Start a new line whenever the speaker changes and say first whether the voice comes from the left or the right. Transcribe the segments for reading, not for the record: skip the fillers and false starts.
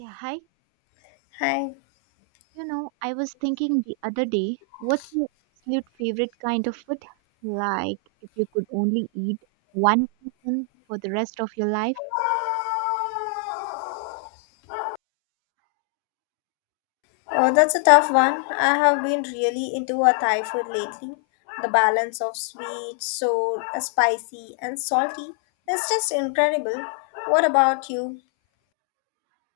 right: Yeah, hi.
left: Hi.
right: You know, I was thinking the other day, what's your absolute favorite kind of food? Like, if you could only eat one person for the rest of your life?
left: Oh, that's a tough one. I have been really into a Thai food lately. The balance of sweet, sour, spicy, and salty is just incredible. What about you?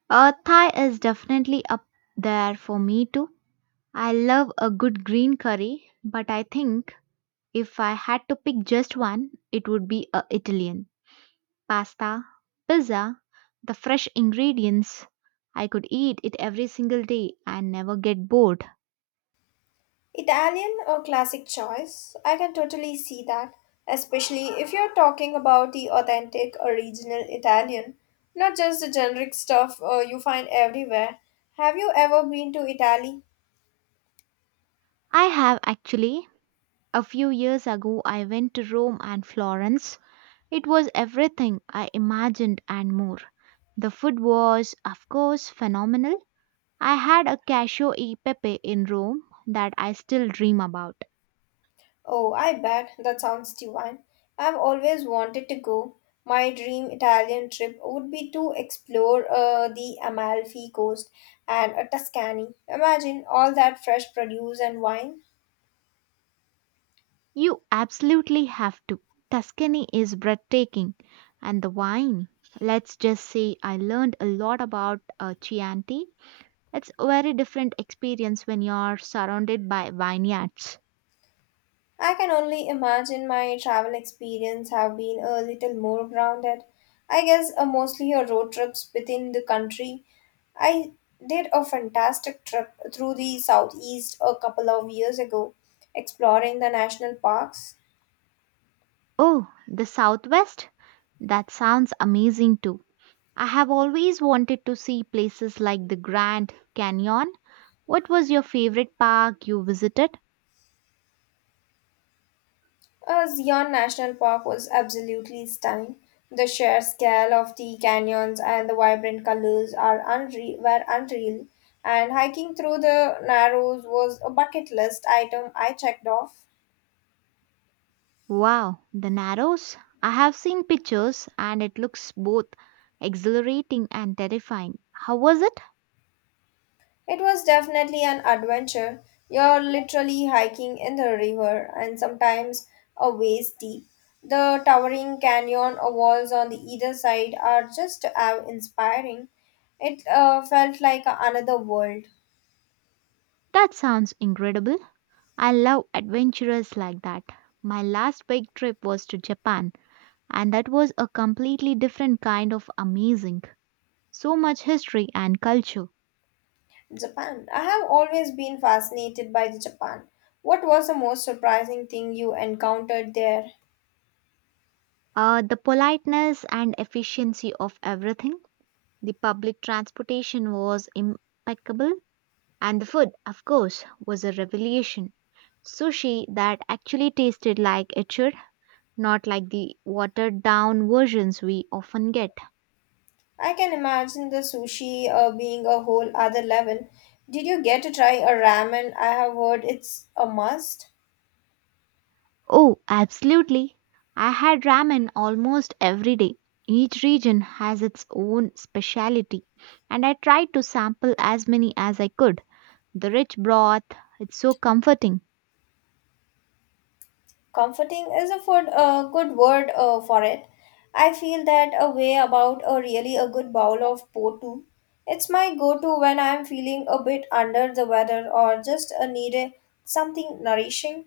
right: Thai is definitely up there for me too. I love a good green curry, but I think if I had to pick just one, it would be a Italian. Pasta, pizza, the fresh ingredients. I could eat it every single day and never get bored.
left: Italian or classic choice? I can totally see that, especially if you're talking about the authentic original Italian, not just the generic stuff you find everywhere. Have you ever been to Italy?
right: I have actually a few years ago, I went to Rome and Florence. It was everything I imagined and more. The food was, of course, phenomenal. I had a cashew e pepe in Rome that I still dream about.
left: Oh, I bet. That sounds divine. I've always wanted to go. My dream Italian trip would be to explore the Amalfi Coast and Tuscany. Imagine all that fresh produce and wine.
right: You absolutely have to. Tuscany is breathtaking. And the wine. Let's just say I learned a lot about Chianti. It's a very different experience when you're surrounded by vineyards.
left: I can only imagine my travel experience have been a little more grounded. I guess mostly road trips within the country. I did a fantastic trip through the southeast a couple of years ago, exploring the national parks.
right: Oh, the Southwest? That sounds amazing too. I have always wanted to see places like the Grand Canyon. What was your favorite park you visited?
left: Zion National Park was absolutely stunning. The sheer scale of the canyons and the vibrant colors are unreal, were unreal, and hiking through the Narrows was a bucket list item I checked off.
right: Wow, the Narrows. I have seen pictures and it looks both exhilarating and terrifying. How was it?
left: It was definitely an adventure. You're literally hiking in the river and sometimes a waist deep. The towering canyon walls on the either side are just inspiring. It felt like another world.
right: That sounds incredible. I love adventures like that. My last big trip was to Japan and that was a completely different kind of amazing. So much history and culture.
left: Japan. I have always been fascinated by the Japan. What was the most surprising thing you encountered there?
right: The politeness and efficiency of everything. The public transportation was impeccable. And the food, of course, was a revelation. Sushi that actually tasted like it should, not like the watered down versions we often get.
left: I can imagine the sushi being a whole other level. Did you get to try a ramen? I have heard it's a must.
right: Oh, absolutely. I had ramen almost every day. Each region has its own specialty, and I tried to sample as many as I could. The rich broth, it's so comforting.
left: Comforting is a food, good word for it. I feel that a way about a really a good bowl of po too. It's my go-to when I'm feeling a bit under the weather or just need a, something nourishing.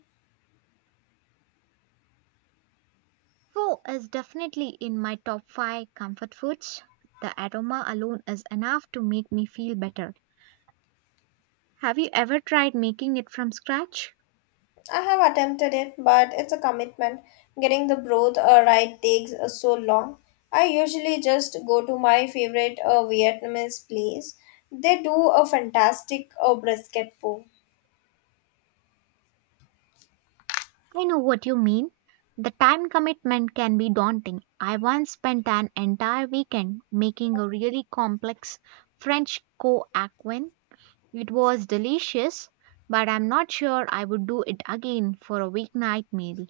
right: Pho is definitely in my top 5 comfort foods. The aroma alone is enough to make me feel better. Have you ever tried making it from scratch?
left: I have attempted it, but it's a commitment. Getting the broth right takes so long. I usually just go to my favorite Vietnamese place. They do a fantastic brisket po.
right: I know what you mean. The time commitment can be daunting. I once spent an entire weekend making a really complex French coaquen. It was delicious, but I'm not sure I would do it again for a weeknight meal.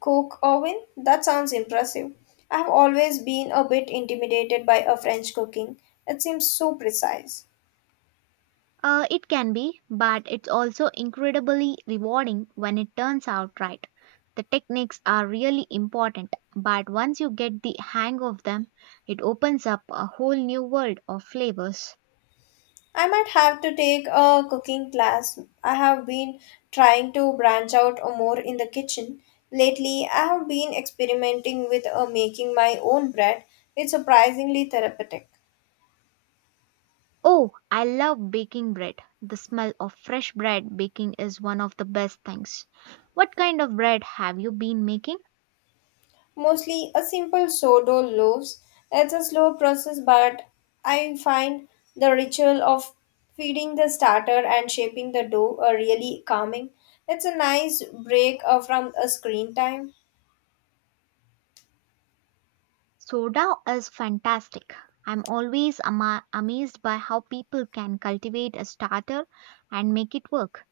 left: Cook oven? That sounds impressive. I have always been a bit intimidated by a French cooking. It seems so precise.
right: It can be, but it's also incredibly rewarding when it turns out right. The techniques are really important, but once you get the hang of them, it opens up a whole new world of flavors.
left: I might have to take a cooking class. I have been trying to branch out more in the kitchen. Lately, I have been experimenting with making my own bread. It's surprisingly therapeutic.
right: Oh, I love baking bread. The smell of fresh bread baking is one of the best things. What kind of bread have you been making?
left: Mostly a simple sourdough loaves. It's a slow process, but I find the ritual of feeding the starter and shaping the dough are really calming. It's a nice break from a screen time.
right: Soda is fantastic. I'm always amazed by how people can cultivate a starter and make it work.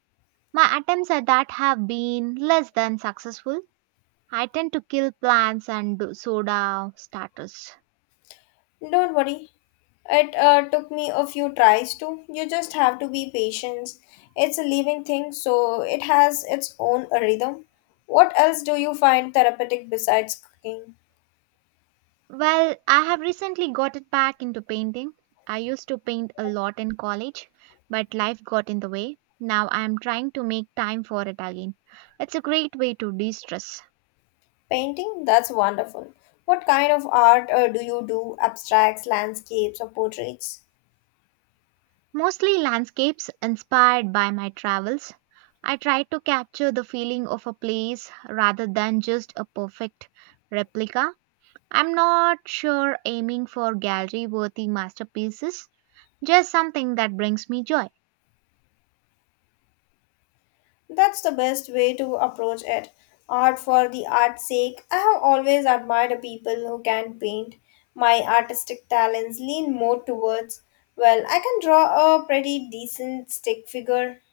right: My attempts at that have been less than successful. I tend to kill plants and soda starters.
left: Don't worry. It took me a few tries too. You just have to be patient. It's a living thing, so it has its own rhythm. What else do you find therapeutic besides cooking?
right: Well, I have recently got it back into painting. I used to paint a lot in college, but life got in the way. Now I am trying to make time for it again. It's a great way to de stress.
left: Painting? That's wonderful. What kind of art do you do? Abstracts, landscapes, or portraits?
right: Mostly landscapes inspired by my travels. I try to capture the feeling of a place rather than just a perfect replica. I'm not sure aiming for gallery worthy masterpieces, just something that brings me joy.
left: That's the best way to approach it. Art for the art's sake. I have always admired people who can paint. My artistic talents lean more towards, well, I can draw a pretty decent stick figure.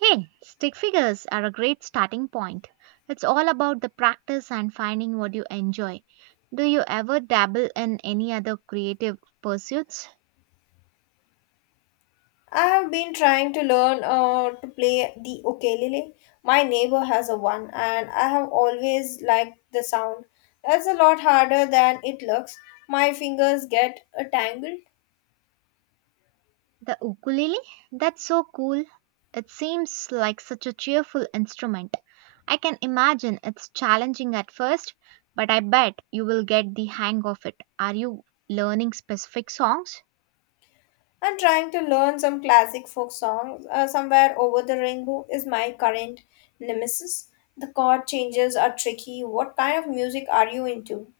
right: Hey, stick figures are a great starting point. It's all about the practice and finding what you enjoy. Do you ever dabble in any other creative pursuits?
left: I have been trying to learn to play the ukulele. My neighbor has a one, and I have always liked the sound. It's a lot harder than it looks. My fingers get tangled.
right: The ukulele? That's so cool. It seems like such a cheerful instrument. I can imagine it's challenging at first, but I bet you will get the hang of it. Are you learning specific songs?
left: I'm trying to learn some classic folk songs. Somewhere over the rainbow is my current nemesis. The chord changes are tricky. What kind of music are you into?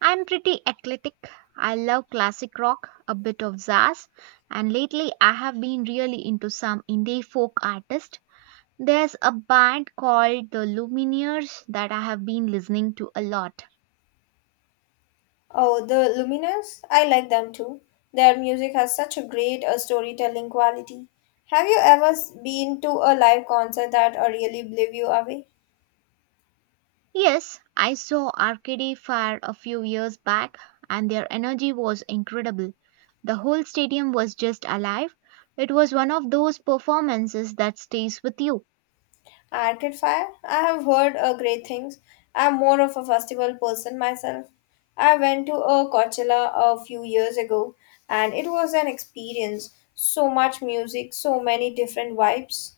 right: I'm pretty eclectic. I love classic rock, a bit of jazz, and lately I have been really into some indie folk artists. There's a band called the Lumineers that I have been listening to a lot.
left: Oh, the Lumineers? I like them too. Their music has such a great storytelling quality. Have you ever been to a live concert that really blew you away?
right: Yes, I saw Arcade Fire a few years back, and their energy was incredible. The whole stadium was just alive. It was one of those performances that stays with you.
left: Arcade Fire? I have heard great things. I'm more of a festival person myself. I went to a Coachella a few years ago and it was an experience. So much music, so many different vibes.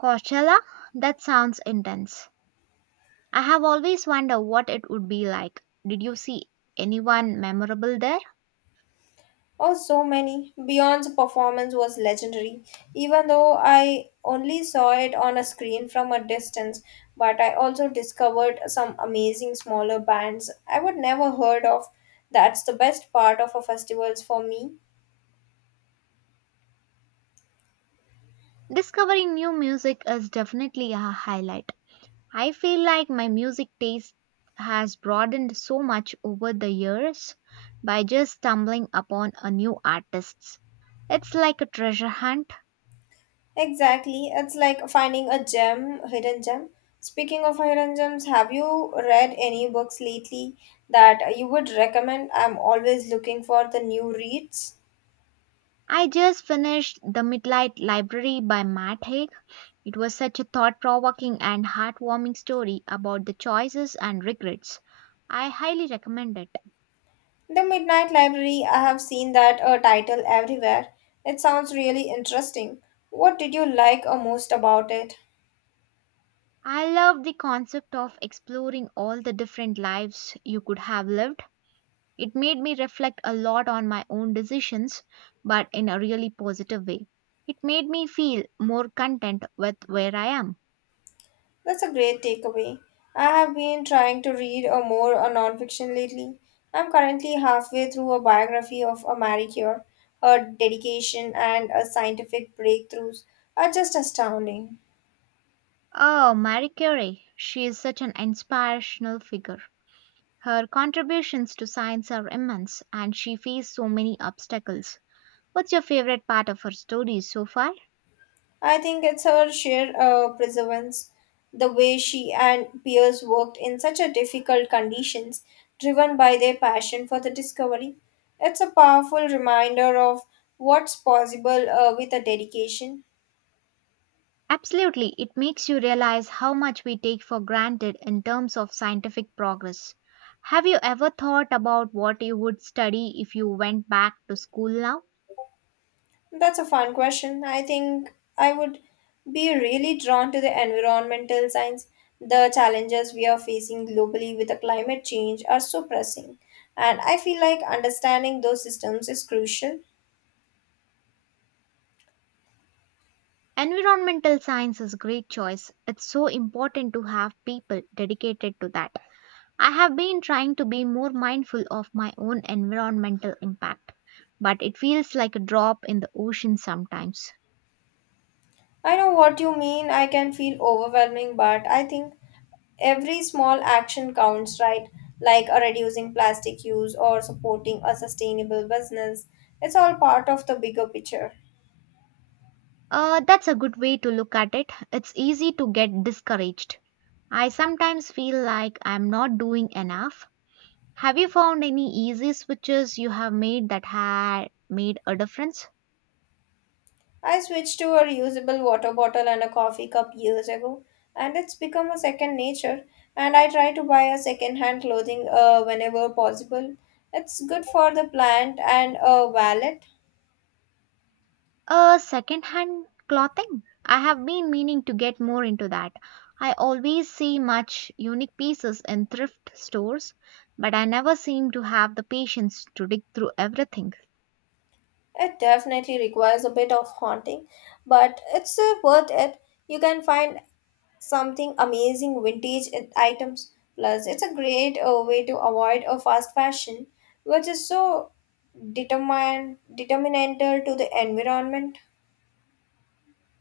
right: Coachella? That sounds intense. I have always wondered what it would be like. Did you see anyone memorable there?
left: Oh, so many. Beyond's performance was legendary, even though I only saw it on a screen from a distance. But I also discovered some amazing smaller bands I would never heard of. That's the best part of a festivals for me.
right: Discovering new music is definitely a highlight. I feel like my music taste has broadened so much over the years by just stumbling upon a new artist. It's like a treasure hunt.
left: Exactly. It's like finding a gem, hidden gem. Speaking of hidden gems, have you read any books lately that you would recommend? I'm always looking for the new reads.
right: I just finished The Midnight Library by Matt Haig. It was such a thought provoking and heartwarming story about the choices and regrets. I highly recommend it.
left: The Midnight Library, I have seen that title everywhere. It sounds really interesting. What did you like most about it?
right: I love the concept of exploring all the different lives you could have lived. It made me reflect a lot on my own decisions, but in a really positive way. It made me feel more content with where I am.
left: That's a great takeaway. I have been trying to read a more a nonfiction lately. I'm currently halfway through a biography of a Marie Curie, her dedication and her scientific breakthroughs are just astounding.
right: Oh, Marie Curie, she is such an inspirational figure. Her contributions to science are immense and she faced so many obstacles. What's your favorite part of her story so far?
left: I think it's her sheer perseverance, the way she and peers worked in such a difficult conditions, driven by their passion for the discovery. It's a powerful reminder of what's possible with a dedication.
right: Absolutely, it makes you realize how much we take for granted in terms of scientific progress. Have you ever thought about what you would study if you went back to school now?
left: That's a fun question. I think I would be really drawn to the environmental science. The challenges we are facing globally with the climate change are so pressing, and I feel like understanding those systems is crucial.
right: Environmental science is a great choice. It's so important to have people dedicated to that. I have been trying to be more mindful of my own environmental impact, but it feels like a drop in the ocean sometimes.
left: I know what you mean. I can feel overwhelming, but I think every small action counts, right? Like reducing plastic use or supporting a sustainable business. It's all part of the bigger picture.
right: That's a good way to look at it. It's easy to get discouraged. I sometimes feel like I'm not doing enough. Have you found any easy switches you have made that had made a difference?
left: I switched to a reusable water bottle and a coffee cup years ago, and it's become a second nature. And I try to buy a second-hand clothing whenever possible. It's good for the plant and a wallet.
right: Second-hand clothing. I have been meaning to get more into that. I always see much unique pieces in thrift stores, but I never seem to have the patience to dig through everything.
left: It definitely requires a bit of haunting, but it's worth it. You can find something amazing vintage items. Plus, it's a great way to avoid a fast fashion, which is so determined determinantal to the environment.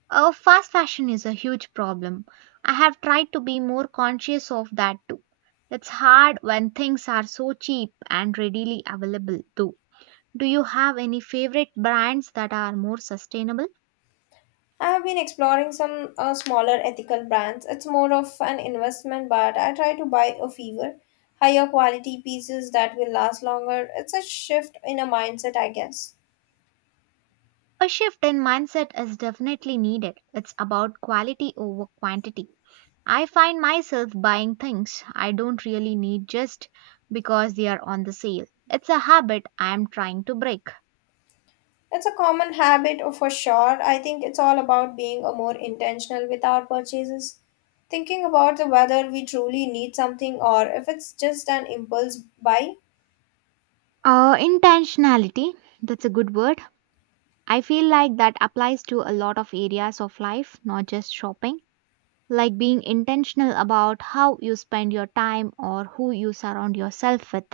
right: Oh, fast fashion is a huge problem. I have tried to be more conscious of that too. It's hard when things are so cheap and readily available too. Do you have any favorite brands that are more sustainable?
left: I have been exploring some smaller ethical brands. It's more of an investment, but I try to buy a fewer, higher quality pieces that will last longer. It's a shift in a mindset, I guess.
right: A shift in mindset is definitely needed. It's about quality over quantity. I find myself buying things I don't really need just because they are on the sale. It's a habit I am trying to break.
left: It's a common habit for sure. I think it's all about being a more intentional with our purchases, thinking about the whether we truly need something or if it's just an impulse buy.
right: Intentionality, that's a good word. I feel like that applies to a lot of areas of life, not just shopping, like being intentional about how you spend your time or who you surround yourself with.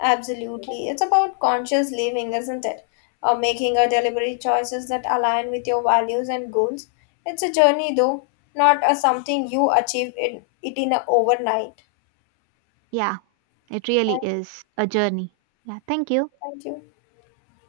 left: Absolutely. It's about conscious living, isn't it? Or making a deliberate choices that align with your values and goals. It's a journey though, not a something you achieve in it in a overnight.
right: Yeah, it really
left: Thank
right: is a journey. Yeah, thank you.
left: thank you.